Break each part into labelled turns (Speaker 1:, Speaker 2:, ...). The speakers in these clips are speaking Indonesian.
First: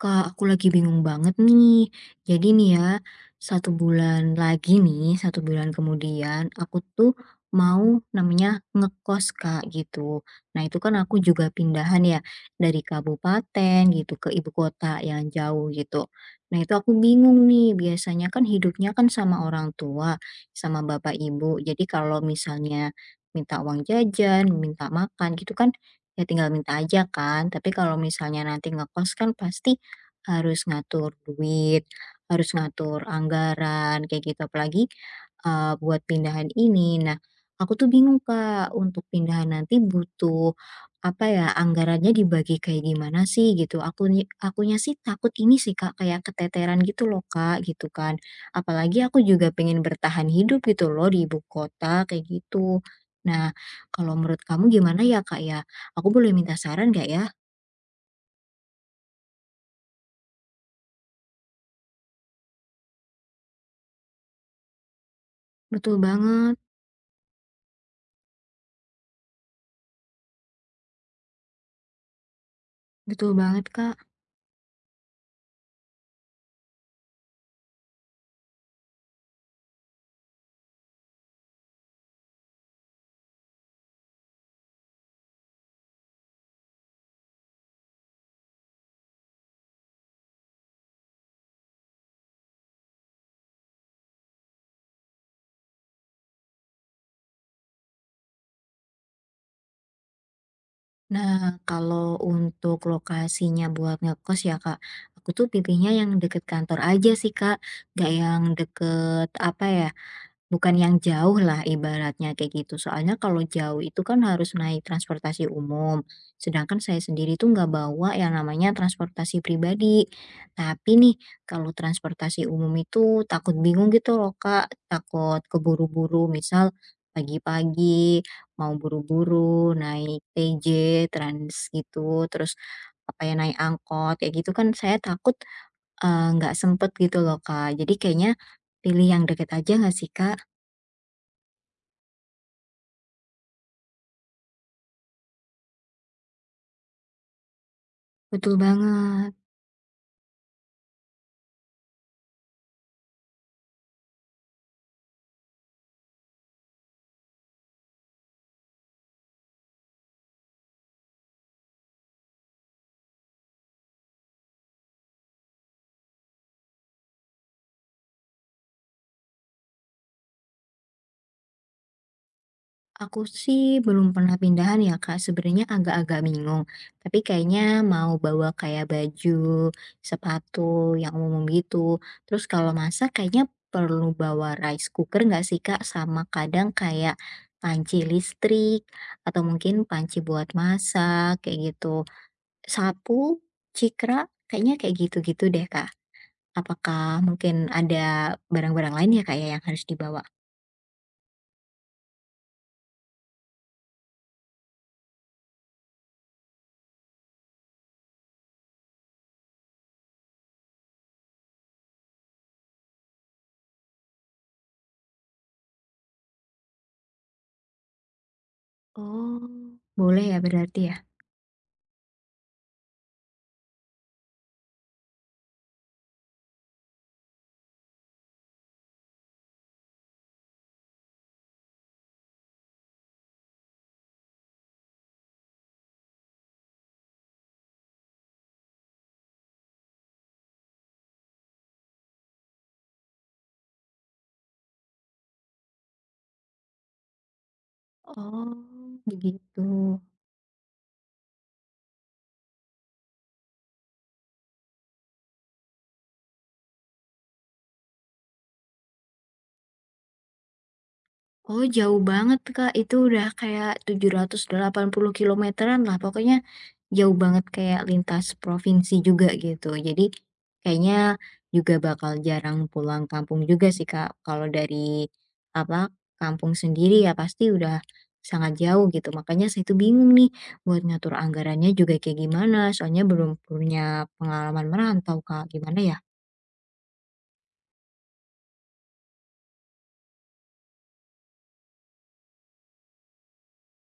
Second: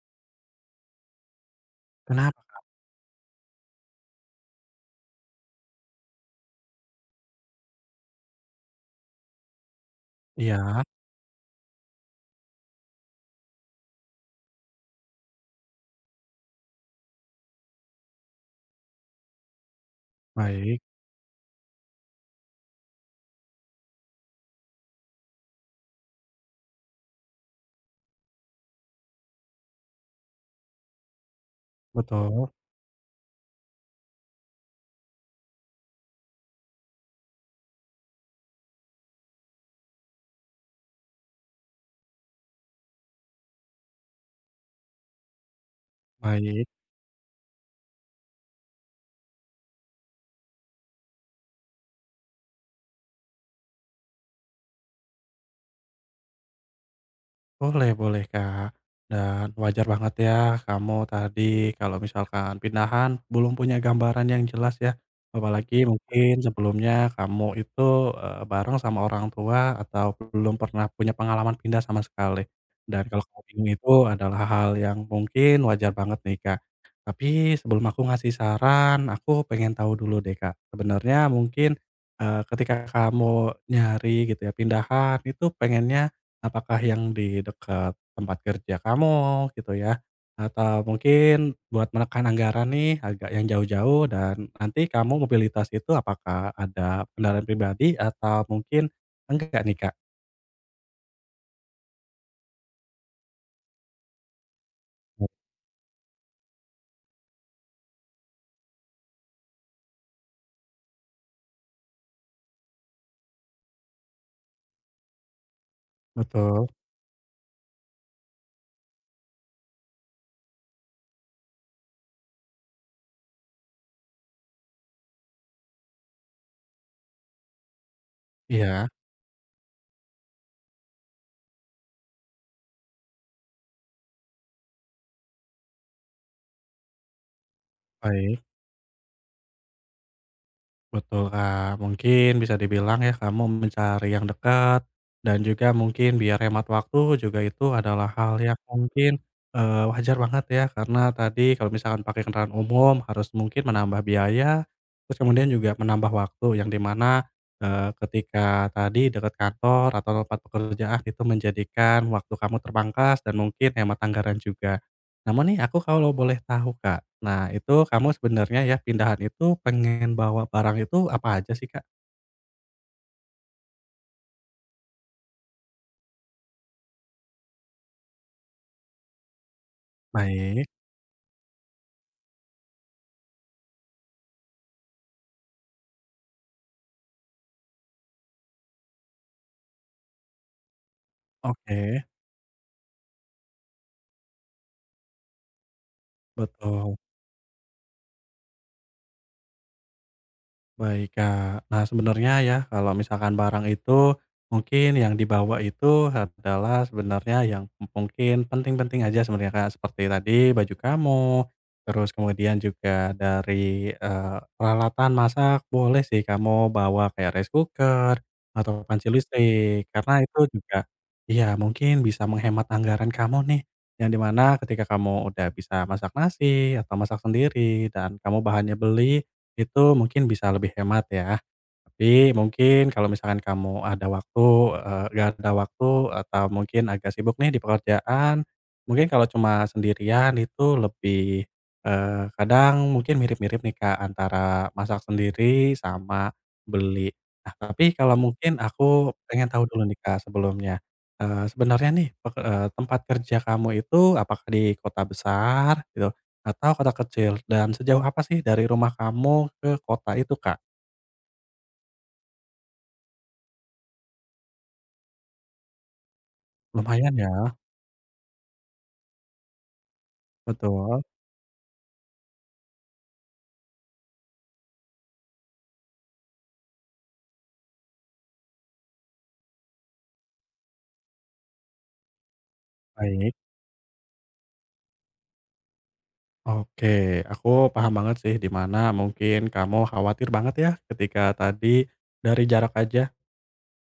Speaker 1: Kak, aku lagi bingung banget nih.
Speaker 2: Kenapa?
Speaker 1: Jadi nih ya, satu bulan lagi nih, satu bulan kemudian aku tuh mau namanya ngekos, Kak, gitu. Nah, itu
Speaker 2: Iya,
Speaker 1: kan aku juga pindahan ya dari kabupaten gitu ke ibu kota yang jauh gitu. Nah, itu aku bingung nih, biasanya kan hidupnya kan sama orang tua,
Speaker 2: baik,
Speaker 1: sama bapak ibu. Jadi kalau misalnya minta uang jajan, minta makan gitu kan ya tinggal minta aja kan. Tapi kalau misalnya nanti ngekos kan pasti harus ngatur duit, harus
Speaker 2: betul,
Speaker 1: ngatur anggaran kayak gitu, apalagi, buat pindahan ini. Nah, aku tuh bingung, Kak, untuk pindahan nanti butuh, apa ya, anggarannya dibagi kayak gimana sih gitu. Akunya sih takut ini sih, Kak, kayak
Speaker 2: baik.
Speaker 1: keteteran gitu loh, Kak, gitu kan. Apalagi aku juga pengen bertahan hidup gitu loh di ibu kota, kayak gitu. Nah, kalau menurut kamu gimana ya, Kak, ya? Aku boleh minta saran gak ya?
Speaker 2: Boleh boleh, Kak, dan wajar banget ya kamu tadi kalau misalkan pindahan belum punya gambaran yang jelas ya, apalagi
Speaker 1: Betul
Speaker 2: mungkin
Speaker 1: banget,
Speaker 2: sebelumnya kamu itu, bareng sama orang tua atau belum pernah punya pengalaman pindah sama sekali. Dan kalau
Speaker 1: betul
Speaker 2: kamu
Speaker 1: banget,
Speaker 2: bingung itu
Speaker 1: Kak.
Speaker 2: adalah hal yang mungkin wajar banget nih, Kak. Tapi sebelum aku ngasih saran, aku pengen tahu dulu deh, Kak. Sebenarnya mungkin, ketika kamu nyari gitu ya pindahan itu pengennya apakah yang di dekat tempat kerja kamu gitu ya, atau mungkin buat menekan anggaran nih agak yang jauh-jauh dan nanti kamu mobilitas itu apakah ada kendaraan pribadi atau mungkin enggak nih, Kak?
Speaker 1: Nah, kalau untuk lokasinya buat ngekos ya Kak, aku tuh pilihnya yang deket kantor aja sih Kak. Gak yang deket, apa ya, bukan yang jauh lah ibaratnya kayak gitu, soalnya kalau jauh itu kan harus naik transportasi umum,
Speaker 2: Betul.
Speaker 1: sedangkan saya sendiri tuh nggak bawa yang namanya transportasi pribadi. Tapi nih, kalau transportasi umum itu takut bingung gitu loh Kak, takut keburu-buru, misal pagi-pagi mau
Speaker 2: Iya,
Speaker 1: buru-buru naik TJ, Trans gitu, terus apa ya, naik angkot kayak gitu kan saya takut, nggak sempet gitu loh Kak. Jadi kayaknya
Speaker 2: baik.
Speaker 1: pilih yang deket aja nggak sih Kak?
Speaker 2: Betul, Kak. Mungkin bisa dibilang ya kamu mencari yang dekat dan juga mungkin biar hemat waktu juga itu adalah hal
Speaker 1: Betul
Speaker 2: yang mungkin,
Speaker 1: banget.
Speaker 2: wajar banget ya karena tadi kalau misalkan pakai kendaraan umum harus mungkin menambah biaya, terus kemudian juga menambah waktu yang dimana mana, ketika tadi dekat kantor atau tempat pekerjaan itu menjadikan waktu kamu terpangkas dan mungkin hemat anggaran juga. Namun nih aku kalau boleh tahu, Kak, nah itu kamu sebenarnya ya pindahan itu pengen bawa barang itu apa aja sih, Kak?
Speaker 1: Aku sih belum pernah pindahan ya Kak, sebenarnya agak-agak bingung. Tapi kayaknya mau bawa kayak baju,
Speaker 2: Baik,
Speaker 1: sepatu yang umum gitu. Terus kalau masak kayaknya perlu bawa rice cooker nggak sih Kak? Sama kadang kayak panci listrik atau mungkin panci buat masak kayak
Speaker 2: oke,
Speaker 1: gitu. Sapu, cikra, kayaknya kayak gitu-gitu deh Kak.
Speaker 2: betul.
Speaker 1: Apakah mungkin ada barang-barang lain ya Kak ya yang harus dibawa?
Speaker 2: Baik, Kak. Nah, sebenarnya ya, kalau misalkan barang itu mungkin yang dibawa itu adalah sebenarnya yang mungkin penting-penting aja sebenarnya, Kak. Seperti tadi baju kamu, terus kemudian juga dari, peralatan masak boleh sih kamu bawa kayak rice cooker atau panci
Speaker 1: Oh,
Speaker 2: listrik, karena
Speaker 1: boleh
Speaker 2: itu
Speaker 1: ya berarti
Speaker 2: juga
Speaker 1: ya?
Speaker 2: iya, mungkin bisa menghemat anggaran kamu nih, yang dimana ketika kamu udah bisa masak nasi atau masak sendiri dan kamu bahannya beli, itu mungkin bisa lebih hemat ya. Tapi mungkin kalau misalkan kamu ada waktu, nggak ada waktu atau mungkin agak sibuk nih di pekerjaan, mungkin kalau cuma sendirian itu lebih, kadang mungkin mirip-mirip nih, Kak, antara masak sendiri sama beli. Nah, tapi kalau mungkin
Speaker 1: Oh,
Speaker 2: aku pengen tahu
Speaker 1: begitu.
Speaker 2: dulu nih, Kak, sebelumnya, sebenarnya nih tempat kerja kamu itu apakah di kota besar gitu? Atau kota kecil, dan sejauh apa sih dari rumah kamu ke kota itu, Kak?
Speaker 1: Oh, jauh banget, Kak. Itu udah kayak 780 kilometeran lah. Pokoknya jauh
Speaker 2: Lumayan ya,
Speaker 1: banget kayak lintas provinsi juga gitu. Jadi
Speaker 2: betul,
Speaker 1: kayaknya juga bakal jarang pulang kampung juga sih, Kak. Kalau dari apa kampung sendiri ya pasti udah sangat jauh gitu. Makanya saya itu bingung nih buat ngatur anggarannya juga kayak gimana. Soalnya
Speaker 2: baik.
Speaker 1: belum punya pengalaman merantau, Kak. Gimana ya?
Speaker 2: Oke, aku paham banget sih di mana mungkin kamu khawatir banget ya ketika tadi dari jarak aja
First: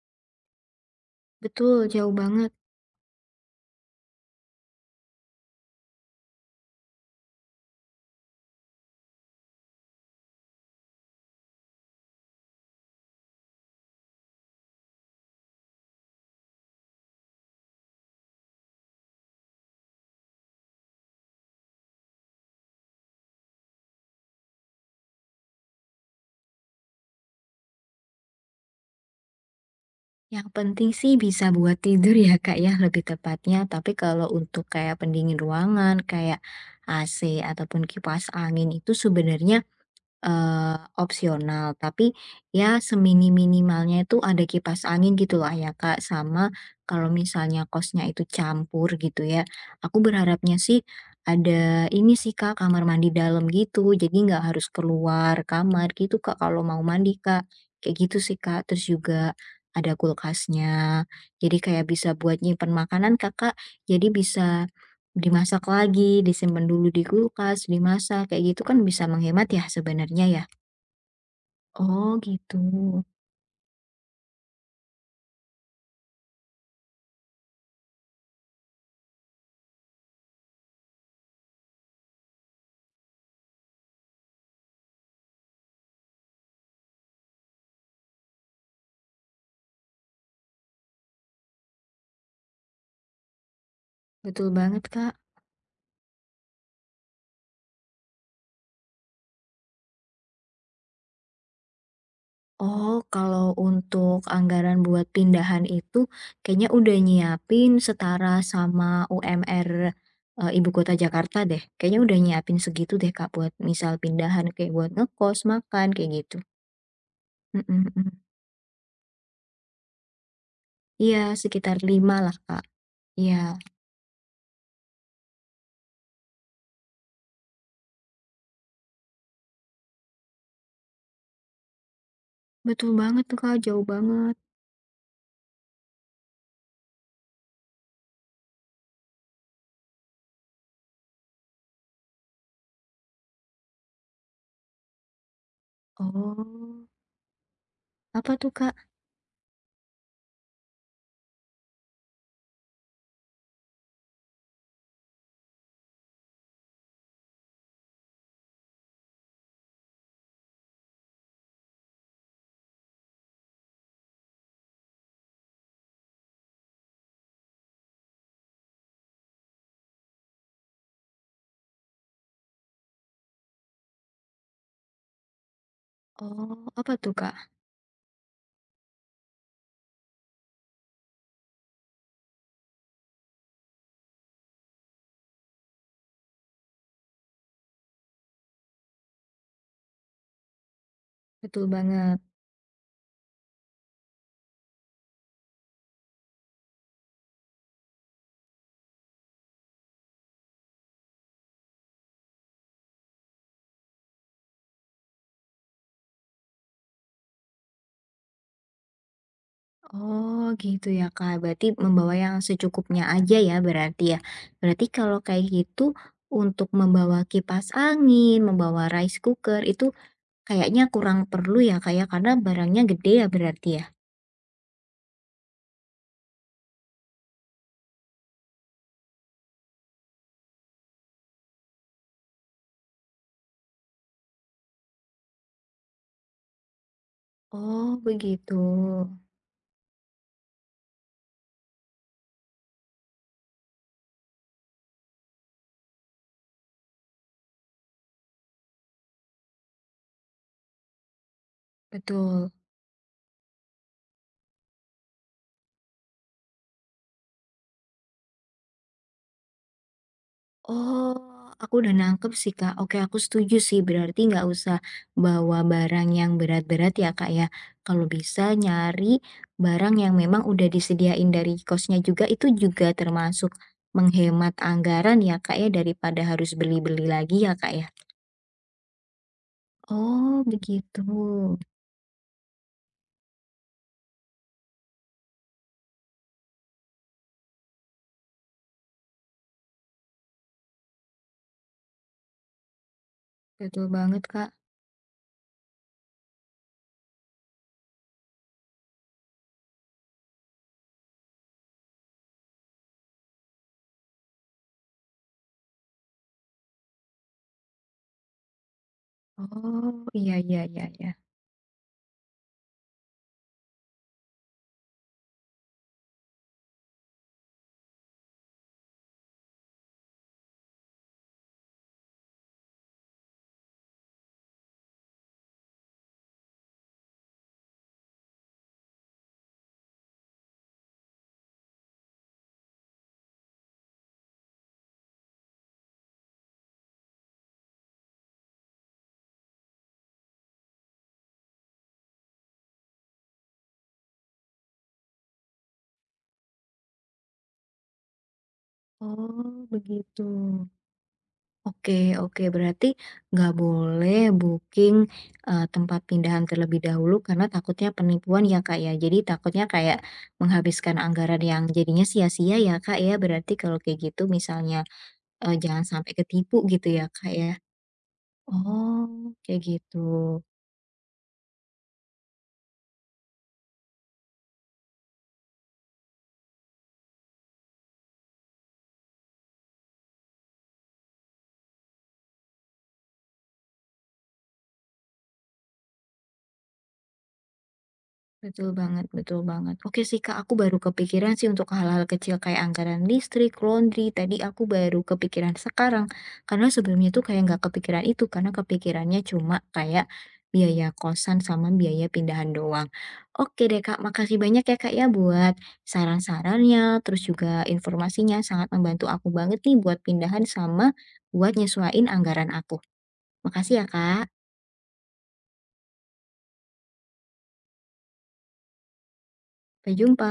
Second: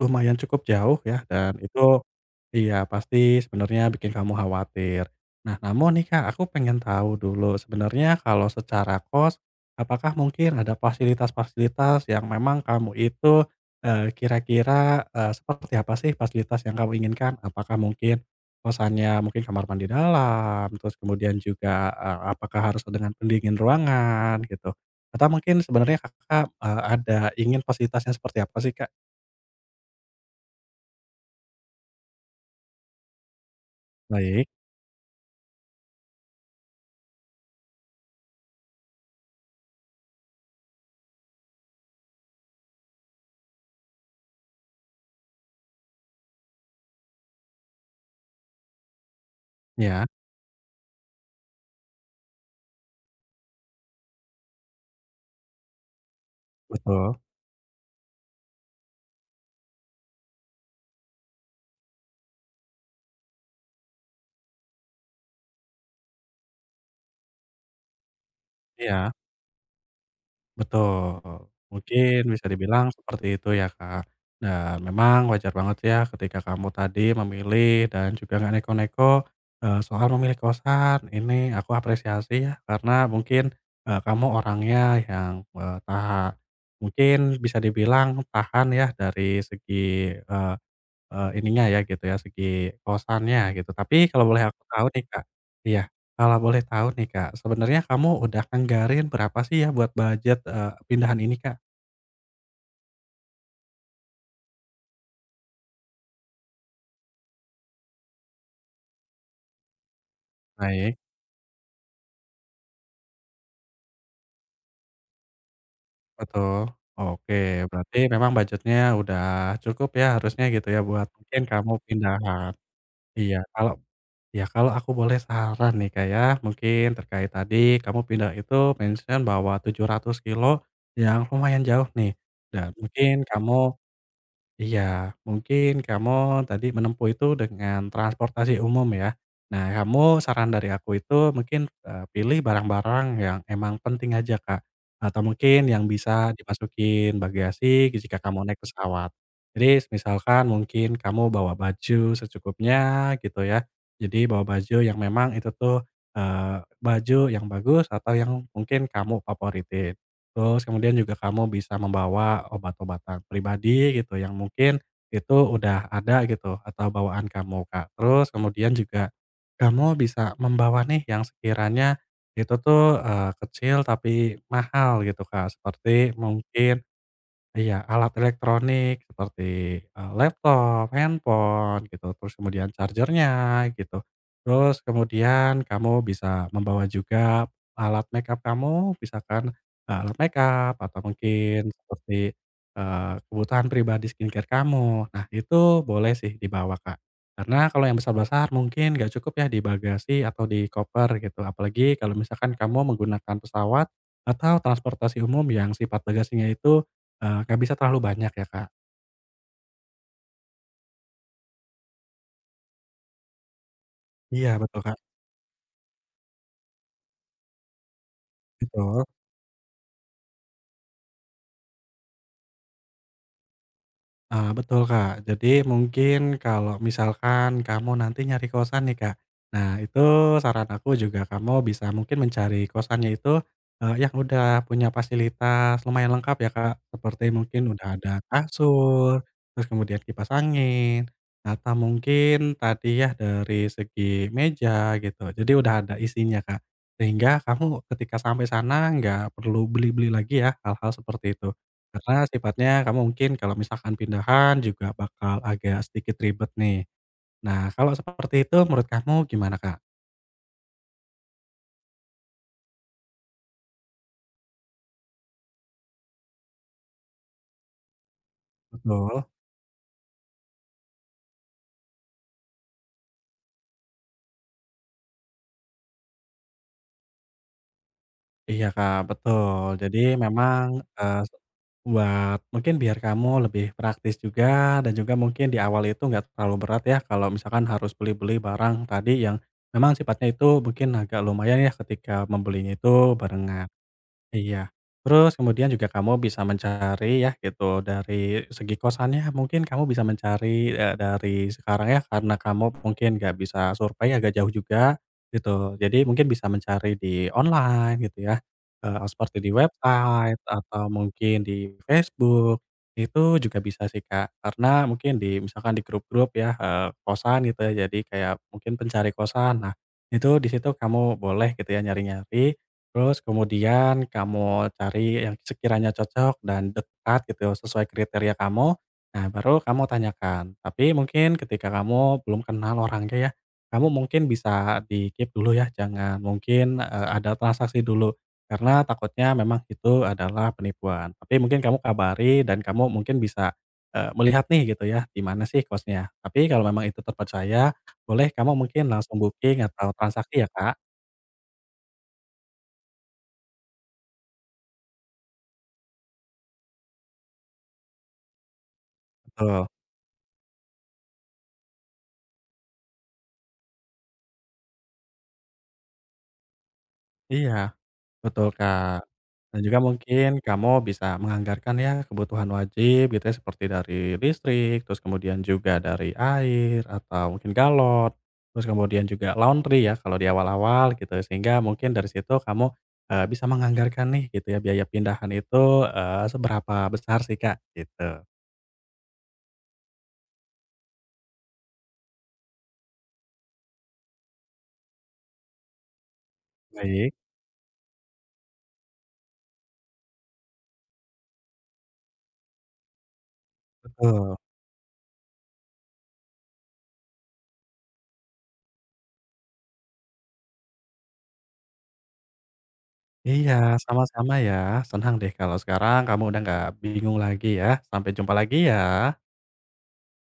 Speaker 2: lumayan cukup jauh ya dan
Speaker 1: Betul,
Speaker 2: itu
Speaker 1: jauh banget.
Speaker 2: iya pasti sebenarnya bikin kamu khawatir. Nah namun nih Kak, aku pengen tahu dulu sebenarnya kalau secara kos, apakah mungkin ada fasilitas-fasilitas yang memang kamu itu, kira-kira, seperti apa sih fasilitas yang kamu inginkan? Apakah mungkin kosannya mungkin kamar mandi dalam, terus kemudian juga, apakah harus dengan pendingin ruangan gitu? Atau mungkin sebenarnya Kakak, ada ingin fasilitasnya seperti apa sih Kak?
Speaker 1: Yang penting sih bisa buat tidur ya Kak ya, lebih tepatnya. Tapi kalau
Speaker 2: Baik.
Speaker 1: untuk kayak pendingin ruangan, kayak AC ataupun kipas angin itu sebenarnya opsional, tapi ya semini minimalnya itu ada kipas angin gitulah ya, Kak, sama kalau misalnya kosnya itu campur gitu ya, aku
Speaker 2: Iya,
Speaker 1: berharapnya sih ada ini sih, Kak, kamar mandi dalam gitu, jadi nggak harus keluar kamar gitu, Kak, kalau mau
Speaker 2: betul.
Speaker 1: mandi, Kak, kayak gitu sih, Kak. Terus juga ada kulkasnya, jadi kayak bisa buat nyimpen makanan, Kakak, jadi bisa dimasak lagi, disimpan dulu di kulkas, dimasak, kayak gitu kan bisa
Speaker 2: Iya,
Speaker 1: menghemat ya sebenarnya ya?
Speaker 2: betul.
Speaker 1: Oh
Speaker 2: Mungkin bisa
Speaker 1: gitu,
Speaker 2: dibilang seperti itu ya, Kak. Dan memang wajar banget ya ketika kamu tadi memilih dan juga nggak neko-neko, soal memilih kosan. Ini aku apresiasi ya karena mungkin, kamu orangnya yang, tahan mungkin bisa dibilang tahan ya dari segi, eh, ininya ya gitu ya, segi kosannya gitu. Tapi kalau boleh
Speaker 1: betul
Speaker 2: aku
Speaker 1: banget
Speaker 2: tahu nih,
Speaker 1: Kak.
Speaker 2: Kak iya, kalau boleh tahu nih, Kak, sebenarnya kamu udah anggarin berapa sih ya buat budget, pindahan ini, Kak?
Speaker 1: Oh kalau untuk anggaran buat pindahan itu kayaknya udah nyiapin setara sama UMR, ibu kota
Speaker 2: Baik,
Speaker 1: Jakarta deh, kayaknya udah nyiapin segitu deh Kak buat misal pindahan kayak buat ngekos, makan, kayak gitu.
Speaker 2: betul. Oke,
Speaker 1: Mhm,
Speaker 2: berarti
Speaker 1: mhm.
Speaker 2: memang budgetnya udah cukup ya harusnya gitu ya buat
Speaker 1: Iya
Speaker 2: mungkin kamu
Speaker 1: sekitar 5 lah
Speaker 2: pindahan.
Speaker 1: Kak,
Speaker 2: Iya,
Speaker 1: iya.
Speaker 2: kalau iya kalau aku boleh saran nih, Kak, ya, mungkin terkait tadi kamu pindah itu mention bahwa 700 kilo yang lumayan jauh nih dan
Speaker 1: Betul
Speaker 2: mungkin
Speaker 1: banget tuh
Speaker 2: kamu
Speaker 1: Kak, jauh banget.
Speaker 2: iya, mungkin kamu tadi menempuh itu dengan transportasi umum ya. Nah, kamu saran dari aku itu mungkin, pilih barang-barang yang emang penting aja, Kak, atau mungkin yang bisa
Speaker 1: Oh,
Speaker 2: dimasukin bagasi jika
Speaker 1: apa
Speaker 2: kamu
Speaker 1: tuh
Speaker 2: naik
Speaker 1: Kak?
Speaker 2: pesawat. Jadi misalkan mungkin kamu bawa baju secukupnya gitu ya. Jadi bawa baju yang memang itu tuh, baju yang bagus atau yang mungkin kamu favoritin. Terus kemudian juga kamu bisa membawa obat-obatan pribadi gitu yang mungkin itu udah ada gitu atau bawaan kamu, Kak. Terus kemudian juga kamu bisa membawa nih yang sekiranya itu tuh, kecil tapi mahal gitu, Kak. Seperti
Speaker 1: Oh,
Speaker 2: mungkin
Speaker 1: apa tuh, Kak?
Speaker 2: iya, alat elektronik seperti, laptop, handphone gitu, terus kemudian chargernya gitu. Terus kemudian kamu bisa membawa juga alat makeup kamu, misalkan, alat makeup atau
Speaker 1: Betul
Speaker 2: mungkin
Speaker 1: banget.
Speaker 2: seperti, kebutuhan pribadi skincare kamu. Nah, itu boleh sih dibawa, Kak. Karena kalau yang besar-besar mungkin nggak cukup ya di bagasi atau di koper gitu, apalagi kalau misalkan kamu menggunakan pesawat atau transportasi umum yang sifat bagasinya itu nggak bisa terlalu banyak ya, Kak.
Speaker 1: Oh, gitu ya, Kak. Berarti membawa yang secukupnya aja ya.
Speaker 2: Iya betul,
Speaker 1: Berarti
Speaker 2: Kak,
Speaker 1: kalau kayak gitu untuk membawa kipas angin, membawa
Speaker 2: betul.
Speaker 1: rice cooker itu kayaknya kurang perlu ya, Kak ya, karena barangnya gede ya berarti ya.
Speaker 2: Ah betul, Kak. Jadi mungkin kalau misalkan kamu nanti nyari kosan nih, Kak. Nah, itu saran aku juga kamu bisa mungkin mencari kosannya itu, yang udah punya fasilitas lumayan lengkap ya, Kak. Seperti mungkin udah
Speaker 1: Oh,
Speaker 2: ada
Speaker 1: begitu.
Speaker 2: kasur, terus kemudian kipas angin, atau mungkin tadi ya dari segi meja gitu. Jadi udah ada isinya, Kak. Sehingga kamu ketika sampai sana nggak perlu beli-beli lagi ya hal-hal seperti itu. Karena
Speaker 1: Betul.
Speaker 2: sifatnya kamu mungkin kalau misalkan pindahan juga bakal agak sedikit ribet nih. Nah, kalau seperti itu menurut kamu gimana, Kak?
Speaker 1: Oh, aku udah nangkep sih, Kak. Oke, aku setuju sih. Berarti nggak usah bawa barang yang berat-berat ya, Kak ya. Kalau bisa nyari
Speaker 2: Betul?
Speaker 1: barang yang memang udah disediain dari kosnya juga, itu juga termasuk menghemat anggaran ya, Kak ya, daripada harus beli-beli lagi ya, Kak ya.
Speaker 2: Iya, Kak, betul. Jadi
Speaker 1: Oh,
Speaker 2: memang,
Speaker 1: begitu.
Speaker 2: eee, buat mungkin biar kamu lebih praktis juga dan juga mungkin di awal itu nggak terlalu berat ya kalau misalkan harus beli-beli barang tadi yang memang sifatnya itu mungkin agak lumayan ya ketika membelinya itu barengan.
Speaker 1: Betul banget, Kak.
Speaker 2: Iya. Terus kemudian juga kamu bisa mencari ya gitu dari segi kosannya mungkin kamu bisa mencari, dari sekarang ya karena kamu mungkin nggak bisa survei agak jauh juga gitu. Jadi mungkin bisa mencari di online gitu ya, seperti di
Speaker 1: Oh, iya,
Speaker 2: website
Speaker 1: iya, iya,
Speaker 2: atau
Speaker 1: iya.
Speaker 2: mungkin di Facebook, itu juga bisa sih, Kak. Karena mungkin di misalkan di grup-grup ya, kosan gitu ya, jadi kayak mungkin pencari kosan. Nah, itu di situ kamu boleh gitu ya nyari-nyari terus kemudian kamu cari yang sekiranya cocok dan dekat gitu sesuai kriteria kamu, nah baru kamu tanyakan. Tapi mungkin ketika kamu belum kenal orangnya ya, kamu mungkin bisa di-keep dulu ya, jangan mungkin, ada transaksi dulu, karena takutnya memang itu adalah penipuan. Tapi mungkin kamu kabari dan kamu mungkin bisa, melihat nih gitu ya, di mana sih kosnya. Tapi kalau memang itu terpercaya, boleh kamu mungkin langsung booking
Speaker 1: Oh,
Speaker 2: atau
Speaker 1: begitu.
Speaker 2: transaksi ya, Kak.
Speaker 1: Oke, oke, berarti nggak boleh booking, tempat pindahan terlebih dahulu karena takutnya penipuan ya, Kak, ya? Jadi takutnya
Speaker 2: Betul,
Speaker 1: kayak menghabiskan anggaran yang jadinya sia-sia ya, Kak, ya? Berarti kalau kayak gitu misalnya, jangan sampai ketipu gitu ya, Kak, ya?
Speaker 2: iya. Betul, Kak.
Speaker 1: Oh,
Speaker 2: Dan
Speaker 1: kayak
Speaker 2: juga
Speaker 1: gitu.
Speaker 2: mungkin kamu bisa menganggarkan ya kebutuhan wajib gitu ya seperti dari listrik, terus kemudian juga dari air atau mungkin galon, terus kemudian juga laundry ya kalau di awal-awal gitu. Sehingga mungkin dari situ kamu, bisa menganggarkan nih gitu ya biaya pindahan itu, seberapa besar sih, Kak, gitu.
Speaker 1: Betul banget, betul banget. Oke sih, Kak, aku baru kepikiran sih untuk hal-hal kecil kayak anggaran listrik, laundry, tadi aku baru kepikiran sekarang. Karena
Speaker 2: Baik,
Speaker 1: sebelumnya tuh kayak nggak kepikiran itu, karena kepikirannya cuma kayak biaya kosan sama biaya pindahan doang. Oke deh, Kak,
Speaker 2: betul.
Speaker 1: makasih banyak ya, Kak, ya buat saran-sarannya, terus juga informasinya sangat membantu aku banget nih buat pindahan sama buat nyesuaiin anggaran aku.
Speaker 2: Iya,
Speaker 1: Makasih ya, Kak.
Speaker 2: sama-sama ya. Senang deh kalau sekarang kamu udah nggak bingung lagi ya. Sampai jumpa lagi ya.
Speaker 1: Sampai jumpa.